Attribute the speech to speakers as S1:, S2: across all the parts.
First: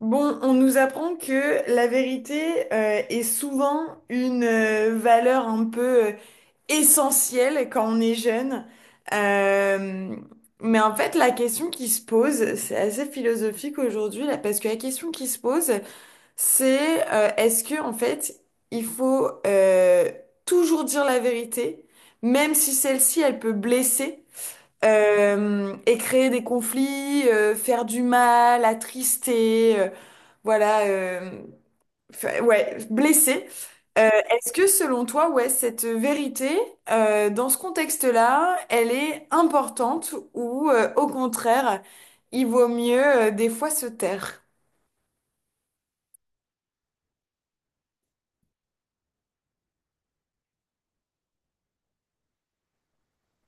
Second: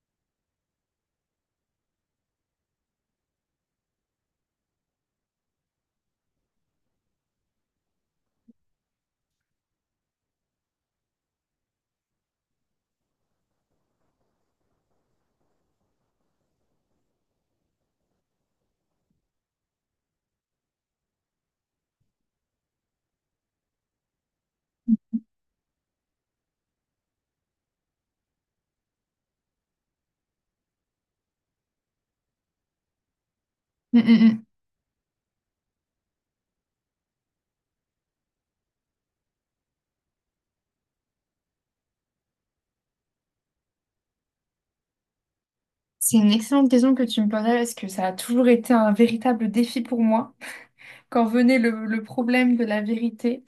S1: Bon, on nous apprend que la vérité est souvent une valeur un peu essentielle quand on est jeune. Euh, mais en fait, la question qui se pose, c'est assez philosophique aujourd'hui, là, parce que la question qui se pose, c'est est-ce que en fait, il faut toujours dire la vérité, même si celle-ci, elle peut blesser? Et créer des conflits, faire du mal, attrister, voilà, euh, ouais, blesser.
S2: Mm,
S1: Euh,
S2: mm, mm.
S1: Est-ce que selon toi, ouais, cette vérité, dans ce contexte-là, elle est importante ou au contraire, il vaut mieux des fois se taire?
S2: C'est une excellente question que tu me posais parce que ça a toujours été un véritable défi pour moi. Quand venait le problème de la vérité,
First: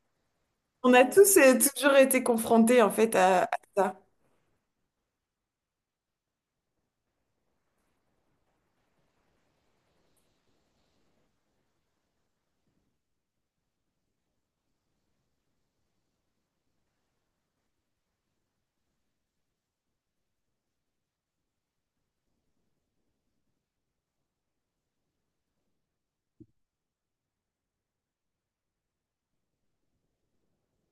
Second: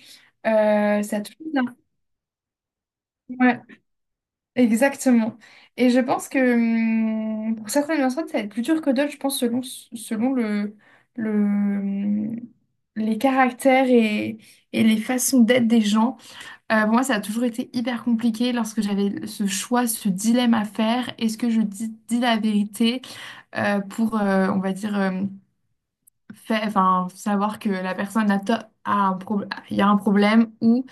S1: On a
S2: ça a
S1: tous
S2: toujours été
S1: toujours été confrontés en fait à
S2: ouais,
S1: ça.
S2: exactement. Et je pense que pour certaines personnes, ça va être plus dur que d'autres, je pense, selon le, hum, les caractères et les façons d'être des gens. Pour moi, ça a toujours été hyper compliqué lorsque j'avais ce choix, ce dilemme à faire. Est-ce que je dis la vérité on va dire, enfin, savoir que la personne a un problème, il y a un problème,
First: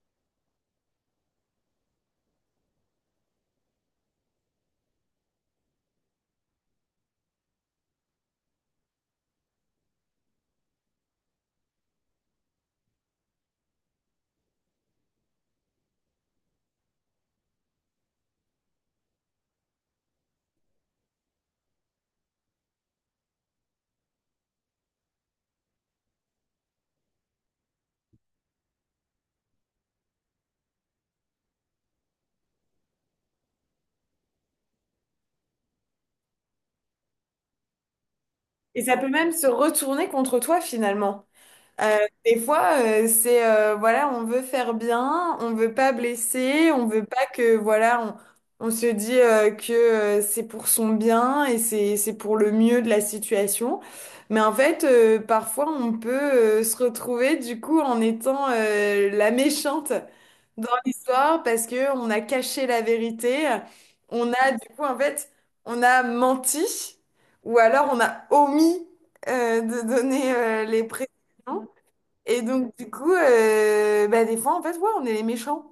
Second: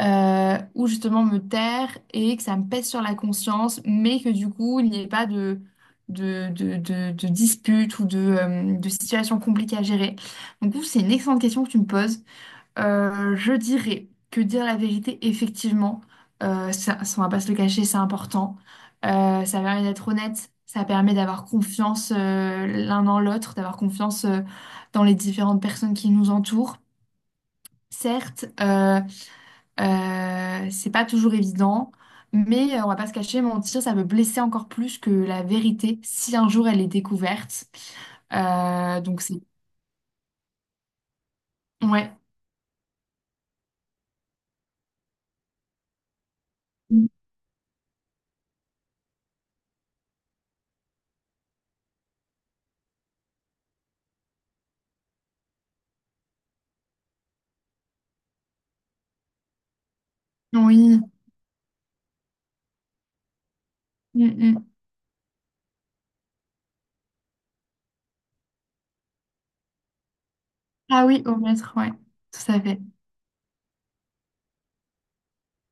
S2: ou justement me taire et que ça me pèse sur la conscience, mais que du coup, il n'y ait pas de dispute ou de situation compliquée à gérer. Donc, du coup, c'est une excellente question que tu me poses. Je dirais que dire la vérité, effectivement, ça, on va pas se le cacher, c'est important. Ça permet d'être honnête, ça permet d'avoir confiance l'un dans l'autre, d'avoir confiance dans les différentes personnes qui nous entourent. Certes, c'est pas toujours évident, mais on va pas se cacher, mentir, ça peut blesser encore plus que la vérité si un jour elle est découverte.
S1: Et ça peut
S2: Donc
S1: même
S2: c'est...
S1: se retourner contre toi finalement. Euh,
S2: Ouais.
S1: des fois, c'est voilà, on veut faire bien, on veut pas blesser, on veut pas que voilà, on se dit que c'est pour son bien et c'est pour le mieux de la situation. Mais en fait, parfois, on peut se retrouver du coup en étant la méchante dans
S2: Oui.
S1: l'histoire parce que on a caché la vérité,
S2: Mm,
S1: on
S2: mm,
S1: a
S2: mm.
S1: du coup en fait, on a menti ou alors on a omis de donner les
S2: Ah
S1: précisions.
S2: oui, au maître, ouais,
S1: Et
S2: tout à
S1: donc,
S2: fait.
S1: du coup, bah, des fois, en fait, ouais, on est les méchants.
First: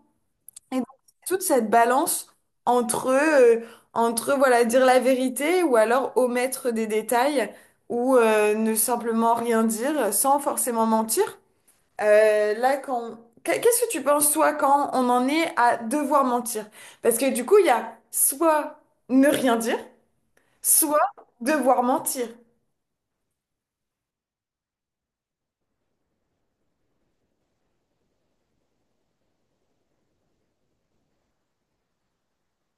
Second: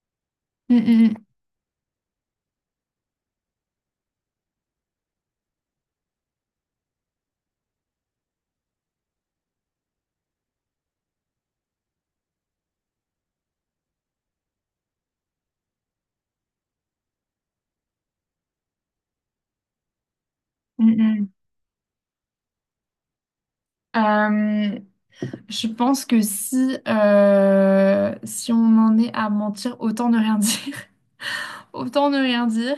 S1: Et
S2: Mm,
S1: donc,
S2: mm,
S1: toute cette balance entre, entre voilà, dire la vérité ou alors omettre des détails ou ne simplement rien dire sans forcément mentir. Euh, là, quand... Qu'est-ce que tu penses, toi, quand on en est à devoir mentir? Parce que du coup, il y a soit ne rien dire,
S2: mm,
S1: soit
S2: mm.
S1: devoir mentir.
S2: Euh, je pense que si on en est à mentir, autant ne rien dire. Autant ne rien dire,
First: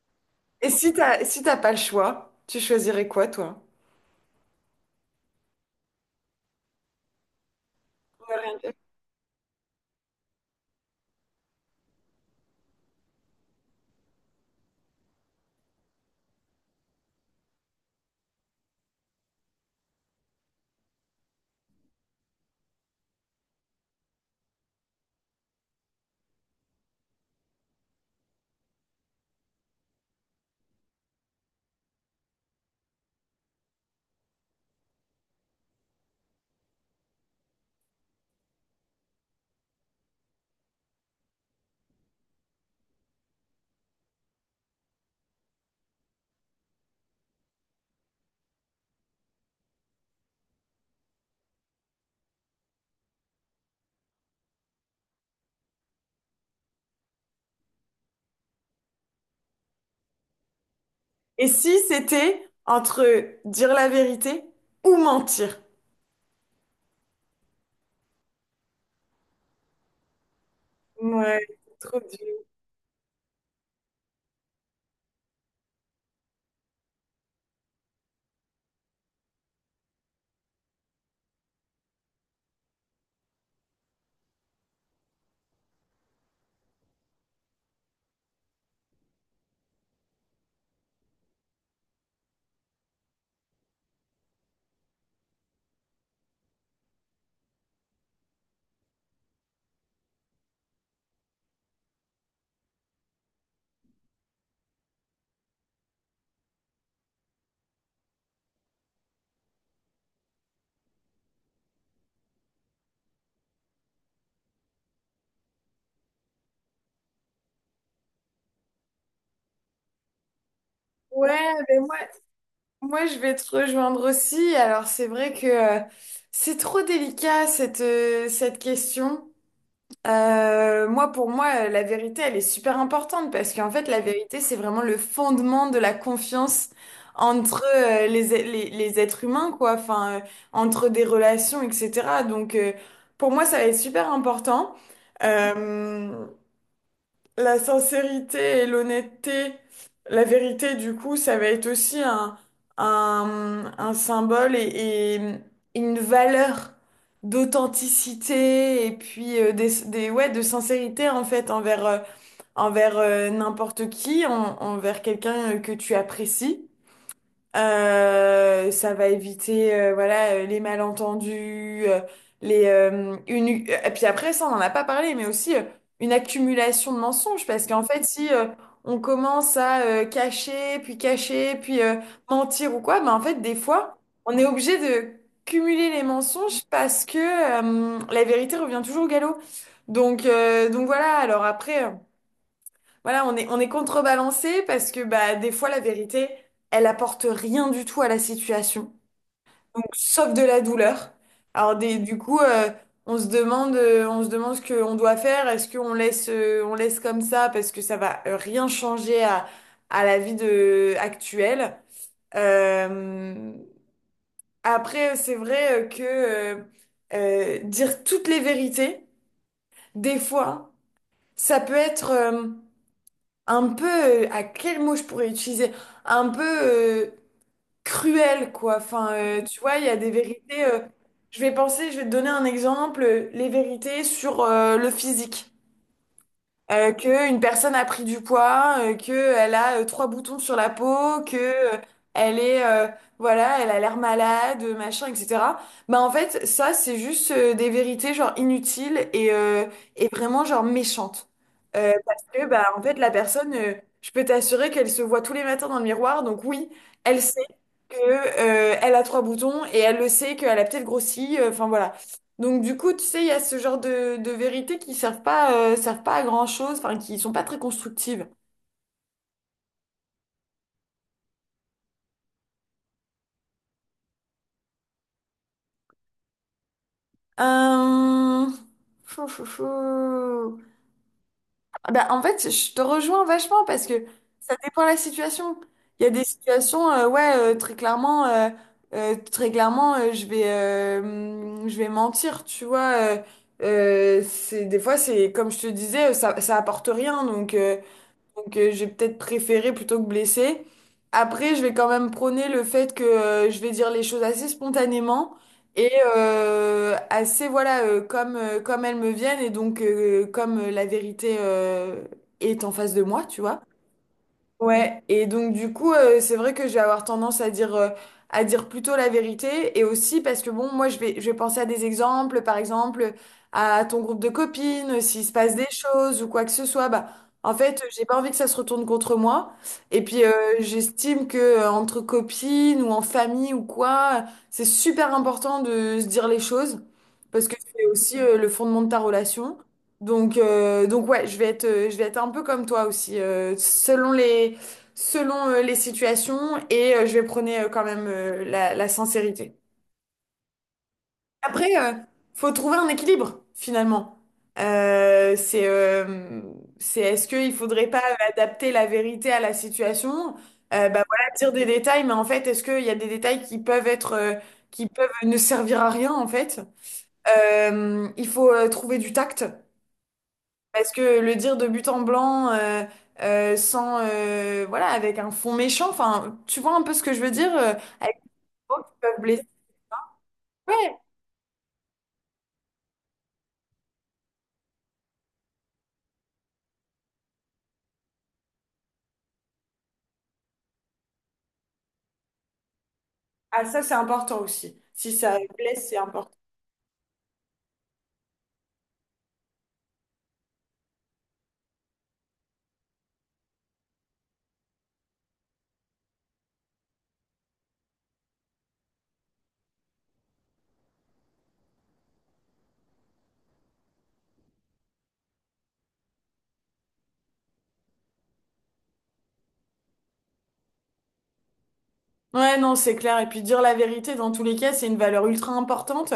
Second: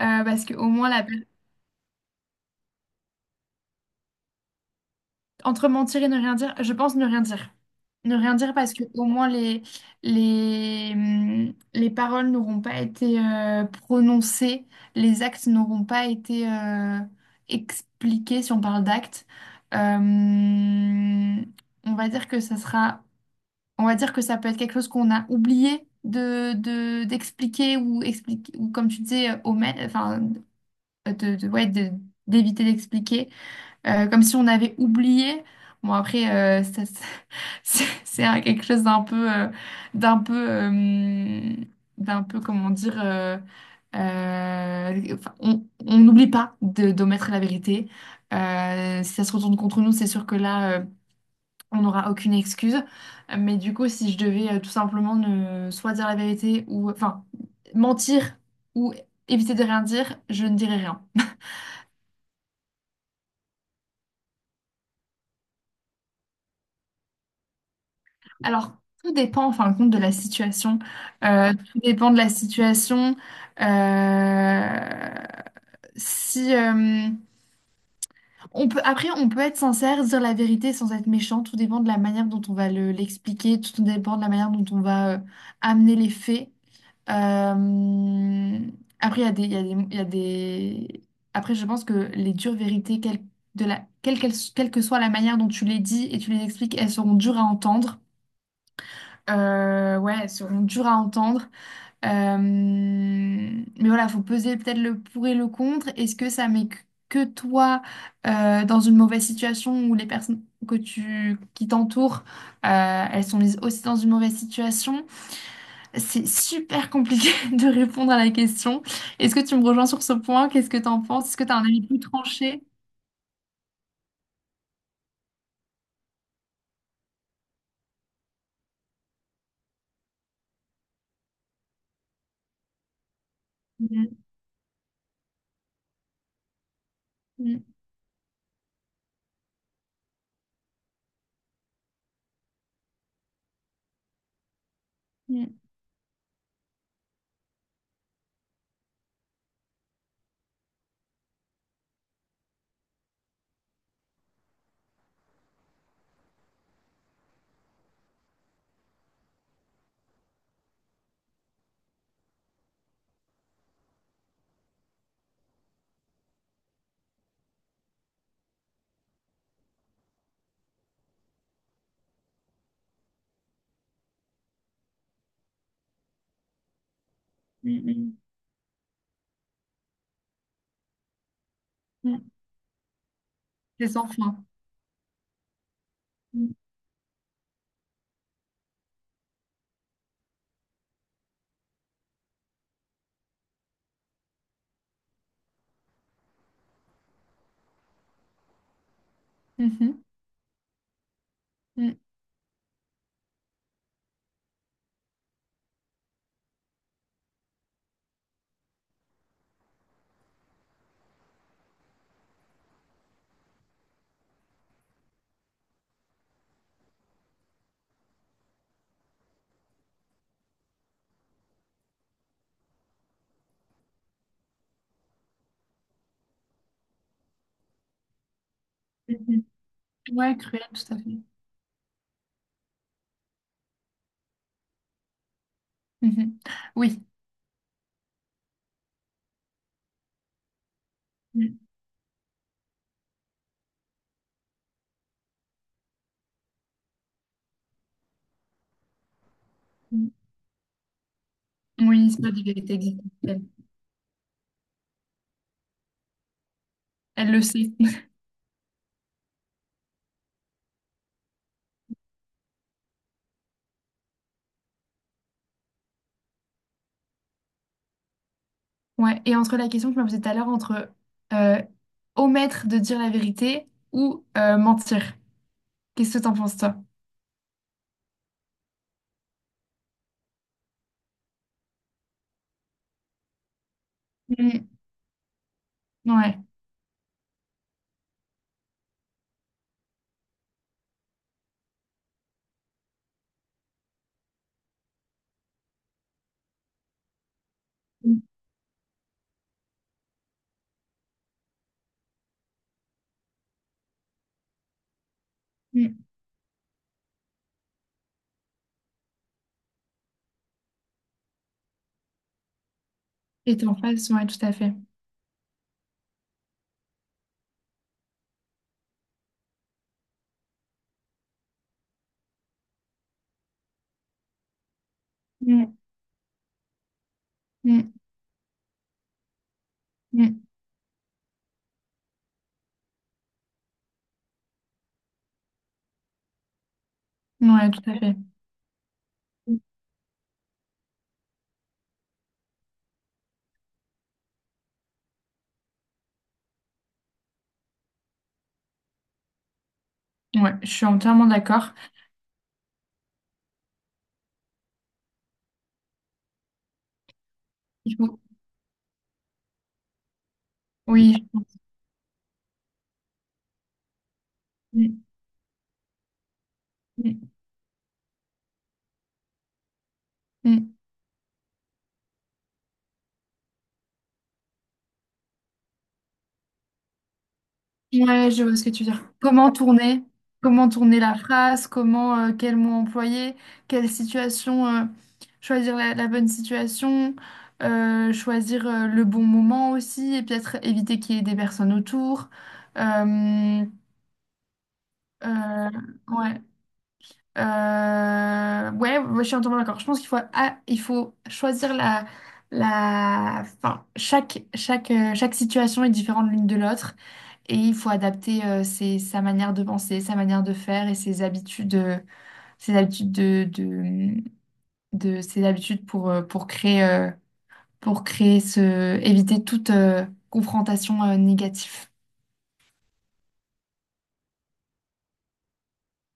S2: parce qu'au
S1: Et
S2: moins la personne.
S1: si t'as pas le choix, tu choisirais quoi, toi?
S2: Entre mentir et ne rien dire, je pense ne rien dire. Ne rien dire parce que au moins les paroles n'auront pas été prononcées, les actes n'auront pas été expliqués si on parle d'actes. Euh, on va dire que ça sera, on va dire que ça peut être quelque chose qu'on a oublié d'expliquer ou expliquer ou comme tu disais, omettre, enfin ouais, d'éviter d'expliquer comme si on avait oublié. Bon, après, euh, ça- ça- quelque chose d'un peu, d'un peu, euh, d'un peu, comment dire, enfin, on n'oublie pas d'omettre la vérité. Si ça se retourne contre nous, c'est sûr que là, on n'aura aucune excuse. Mais du coup, si je devais tout simplement ne soit dire la vérité ou enfin mentir ou éviter de rien dire, je ne dirais rien.
S1: Et si c'était entre dire la vérité ou mentir?
S2: Alors, tout dépend en fin de compte de la situation.
S1: Ouais,
S2: Ouais,
S1: c'est
S2: tout
S1: trop
S2: dépend de la
S1: dur.
S2: situation. Euh, si On peut, après, on peut être sincère, dire la vérité sans être méchant. Tout dépend de la manière dont on va l'expliquer. Tout dépend de la manière dont on va amener les faits. Euh, Après, il y a des, il y a des, il y a des- après, je pense que les dures vérités, quelle, de la, quelle, quelle quelle que soit la manière dont tu les dis et tu les expliques, elles seront dures à entendre. Ouais, elles seront dures à entendre. Mais voilà, faut peser peut-être le pour et le contre. Est-ce que ça met que toi dans une mauvaise situation où les personnes qui t'entourent, elles sont mises aussi dans une mauvaise situation? C'est super compliqué de répondre à la question. Est-ce que tu me rejoins sur ce point? Qu'est-ce que tu en penses?
S1: Ouais,
S2: Est-ce que tu as un
S1: mais
S2: avis plus tranché?
S1: moi, je vais te rejoindre aussi. Alors, c'est vrai que c'est trop délicat cette question. Pour moi, la vérité, elle est super importante parce qu'en fait, la
S2: Mm,
S1: vérité, c'est vraiment le fondement de la confiance entre
S2: mm,
S1: les êtres humains, quoi, enfin, entre des relations, etc. Donc, pour moi, ça va être super important.
S2: mm,
S1: Euh, la sincérité et l'honnêteté, la vérité, du coup, ça va être aussi un symbole et une valeur d'authenticité et puis ouais, de sincérité en fait envers, envers n'importe qui, envers quelqu'un que tu apprécies. Ça va éviter voilà les malentendus, les une et puis après ça on n'en a pas parlé mais aussi une accumulation de mensonges parce qu'en fait
S2: mm,
S1: si on commence à cacher puis
S2: mm, mm.
S1: mentir ou quoi ben en fait des
S2: C'est
S1: fois
S2: sans
S1: on
S2: fin.
S1: est obligé de cumuler les
S2: Mm,
S1: mensonges parce que la vérité revient toujours au galop. Donc voilà alors après voilà, on est contrebalancé parce que bah, des fois, la vérité, elle apporte rien du tout à la situation. Donc,
S2: mhm,
S1: sauf de la douleur.
S2: mm,
S1: Du coup, on se demande ce qu'on doit faire. Est-ce qu'on laisse, on laisse comme ça parce que ça va rien changer à la vie de, actuelle. Euh, Après, c'est vrai que dire toutes les vérités, des fois, ça peut être... un peu, à quel mot je pourrais utiliser? Un peu euh, cruel, quoi. Enfin,
S2: mhm.
S1: tu vois, il y a des
S2: Ouais, cruel,
S1: vérités.
S2: tout à fait.
S1: Je vais penser, je vais te donner un exemple, les vérités sur le physique
S2: Mhm. Oui.
S1: que une personne a pris du poids, que elle a trois boutons sur la peau, que
S2: Mhm.
S1: elle est voilà, elle a l'air malade, machin, etc. Bah en fait, ça c'est juste des vérités genre inutiles et et vraiment genre méchantes.
S2: Oui, c'est
S1: Parce
S2: pas du
S1: que bah
S2: vérité
S1: en fait
S2: existentielle.
S1: je peux t'assurer qu'elle se voit tous les matins dans le miroir, donc oui, elle
S2: Elle le
S1: sait
S2: sait.
S1: que elle a trois boutons et elle le sait qu'elle a peut-être grossi. Enfin voilà, donc du coup, tu sais, il y a ce genre de vérités qui servent pas à grand-chose, enfin qui sont pas très constructives.
S2: Ouais. Et entre la question que je me posais tout à l'heure, entre euh, omettre de dire la vérité ou mentir. Qu'est-ce que t'en penses, toi?
S1: Euh... Chou, chou, chou. Ah bah, en fait, je te rejoins vachement parce que ça
S2: Mhm.
S1: dépend de la situation. Il y a des
S2: Ouais.
S1: situations, ouais, très clairement, je vais mentir, tu vois. C'est des fois, c'est comme je te disais, ça apporte rien, donc.
S2: Mhm.
S1: Donc j'ai peut-être préféré plutôt que blessé. Après, je vais quand même prôner le fait que je vais dire les choses assez spontanément et
S2: Mhm.
S1: assez, voilà, comme elles me viennent et donc comme la vérité est en face de moi, tu
S2: Et
S1: vois.
S2: t'es en face, ouais, tout à fait.
S1: Ouais, et donc du coup, c'est vrai que je vais avoir tendance à dire plutôt la vérité, et aussi parce que bon, je vais penser à des exemples, par exemple à ton groupe de copines, s'il se passe des
S2: Mhm.
S1: choses ou quoi que ce soit, bah en fait,
S2: Mhm.
S1: j'ai pas envie que ça se retourne contre moi. Et puis j'estime que entre copines ou en famille ou quoi, c'est super important de se dire les choses parce que
S2: Mhm. Ouais, tout
S1: c'est
S2: à fait.
S1: aussi le fondement de ta relation. Donc, donc ouais, je vais être un peu comme toi aussi, selon les situations et je vais prôner quand même la sincérité.
S2: Ouais, je suis entièrement
S1: Après,
S2: d'accord.
S1: faut trouver un équilibre finalement. Euh, c'est, euh, c'est est-ce qu'il faudrait
S2: Il
S1: pas
S2: faut...
S1: adapter la vérité à la situation? Bah
S2: Oui,
S1: voilà,
S2: je
S1: dire
S2: pense.
S1: des détails, mais en fait, est-ce qu'il y a des détails qui peuvent être, qui
S2: Mm,
S1: peuvent ne servir à rien en fait?
S2: mm,
S1: Il faut trouver du tact.
S2: mm.
S1: Parce que le dire de but en blanc, sans, voilà, avec un fond méchant, enfin, tu vois un peu ce que je veux dire, avec des
S2: Ouais, je vois ce que
S1: mots
S2: tu veux
S1: qui
S2: dire.
S1: peuvent blesser.
S2: Comment tourner? Comment
S1: Ouais,
S2: tourner la phrase? Comment, quel mot employer? Quelle situation, choisir la bonne situation, choisir, le bon moment aussi, et peut-être éviter qu'il y ait des personnes autour.
S1: ah
S2: Euh,
S1: ça c'est important aussi. Si ça
S2: euh,
S1: blesse, c'est important.
S2: ouais. Ouais, ouais, je suis entièrement d'accord. Je pense qu'il faut, ah, il faut choisir enfin, chaque situation est différente l'une de l'autre et il faut adapter sa manière de penser, sa manière de faire et ses habitudes, ses habitudes ses habitudes pour créer éviter toute confrontation négative.
S1: Ouais, non, c'est clair. Et puis dire la vérité, dans tous les cas, c'est une valeur ultra importante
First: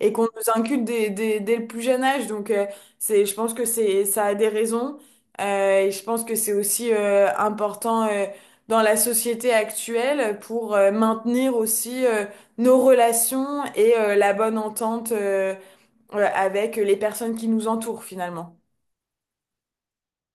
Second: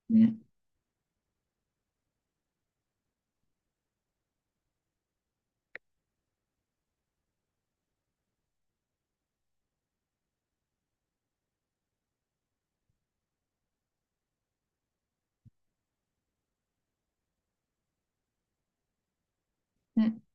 S1: et qu'on
S2: Mm,
S1: nous inculque dès le plus jeune âge. Donc, je pense que c'est, ça a des raisons. Et je pense que c'est aussi important dans la société actuelle pour maintenir aussi nos relations et la bonne entente avec les personnes qui nous entourent finalement.
S2: mm.